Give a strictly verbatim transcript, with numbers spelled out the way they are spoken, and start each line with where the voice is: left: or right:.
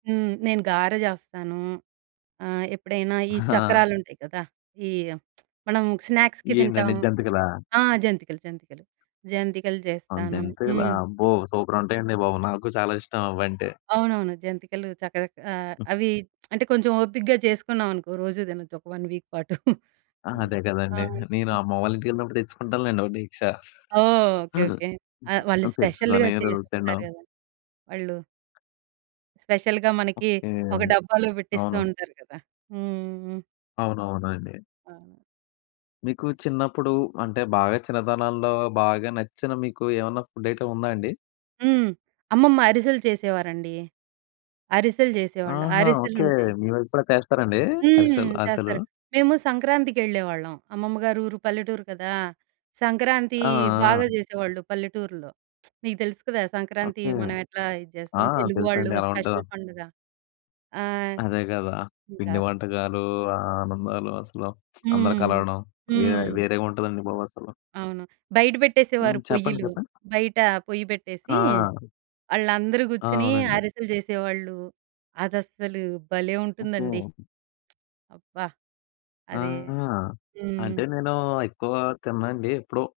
right: హ్మ్. నేను గారా జేస్తాను. ఆహ్, ఎప్పుడైనా ఈ
left: ఆ!
right: చక్రాలుంటాయి గదా! ఈ మనం స్నాక్స్‌కి తింటాం!
left: ఏంటండి జంతికలా?
right: ఆ! జంతికలు, జంతికలు, జంతికలు
left: అన్
right: జేస్తాను.
left: జంతికలా
right: హ్మ్.
left: అబ్బో! సూపరుంటాయండి బాబు, నాకు చాలా ఇష్టం అవంటే.
right: అవునవును. జంతికలు చక్క‌గా ఆహ్,
left: హ్మ్.
right: అవి అంటే, కొంచెం ఓపికగా జేసుకున్నాం అనుకో, రోజు దినొచ్చు ఒక వన్ వీక్ పాటు.
left: ఆ!
right: హ్మ్.
left: అదే
right: ఆ!
left: కదండీ. నేను
right: హ్మ్.
left: అమ్మ వాళ్ళ ఇంటికెళ్ళినప్పుడు తెచ్చుకుంటానులేండి ఒక డేక్షా.
right: ఓహ్! ఓకే. ఓకే. ఆహ్,
left: ఆ!
right: వాళ్ళు స్పెషల్‌గా
left: తెచ్చుకొని రోజు
right: చేసిస్తారు
left: తినడం
right: గదా వాళ్ళు! స్పెషల్‌గా, మనకి
left: ఓకే.
right: ఒక
left: అన్
right: డబ్బాలో బెట్టిస్తూ
left: అవును.
right: ఉంటారు కదా! హుహుహు.
left: అవునవునండి.
right: అవును.
left: మీకు చిన్నప్పుడు, అంటే బాగా చిన్నతనంలో, బాగా నచ్చిన మీకూ ఏమన్నా ఫుడ్ ఐటెమ్ ఉందా అండి?
right: హ్మ్. అమ్మమ్మ అరిసెలు చేసేవారండీ. అరిసెలు జేసేవాళ్ళు,
left: ఆహా! ఓకే.
right: అరిసెలుంటాయి.
left: మీ వైపు కూడా చేస్తారండి?
right: హ్మ్.
left: అరిసెలు అరిసెలు.
right: చేస్తారు మేము సంక్రాంతికెళ్ళేవాళ్ళం అమ్మమ్మ గారి ఊరు, పల్లెటూరు కదా! సంక్రాంతీ
left: ఆ!
right: బాగా
left: ఆ!
right: జేసేవాళ్ళు పల్లెటూరుల్లో. నీకు తెలుసు కదా! సంక్రాంతి
left: ఓకే.
right: మనం ఎట్లా ఇది
left: ఆ!
right: చేస్తాం. తెలుగు వాళ్ళు
left: తెలుసండి ఎలా ఉంటదో.
right: స్పెషల్ పండుగ. ఆ!
left: అదే కదా!
right: ఇంకా
left: పిండి వంటకాలూ, ఆ ఆనందాలు అసలు అందరు
right: హ్మ్,
left: కలవడం,
right: హ్మ్. హ్మ్,
left: వేరే
right: హ్మ్.
left: వేరేగుంటదండి బాబు అసలు.
right: అవును. బయట బెట్టేసేవారు
left: హ్మ్. చెప్పండి.
right: పొయ్యలు,
left: చెప్పండి.
right: బయట పొయ్యి పెట్టేసీ,
left: ఆ!
right: ఆళ్ళందరూ
left: ఆ!
right: గూర్చొనీ
left: అవునండి.
right: ఆరిసెలు జేసేవాళ్ళు, అదసలు భలే ఉంటుందండి.
left: ఓకే.
right: అబ్బా! అదే
left: ఆహా!
right: హ్మ్.
left: అంటే నేనూ, ఎక్కువగా తిననండి ఎప్పుడో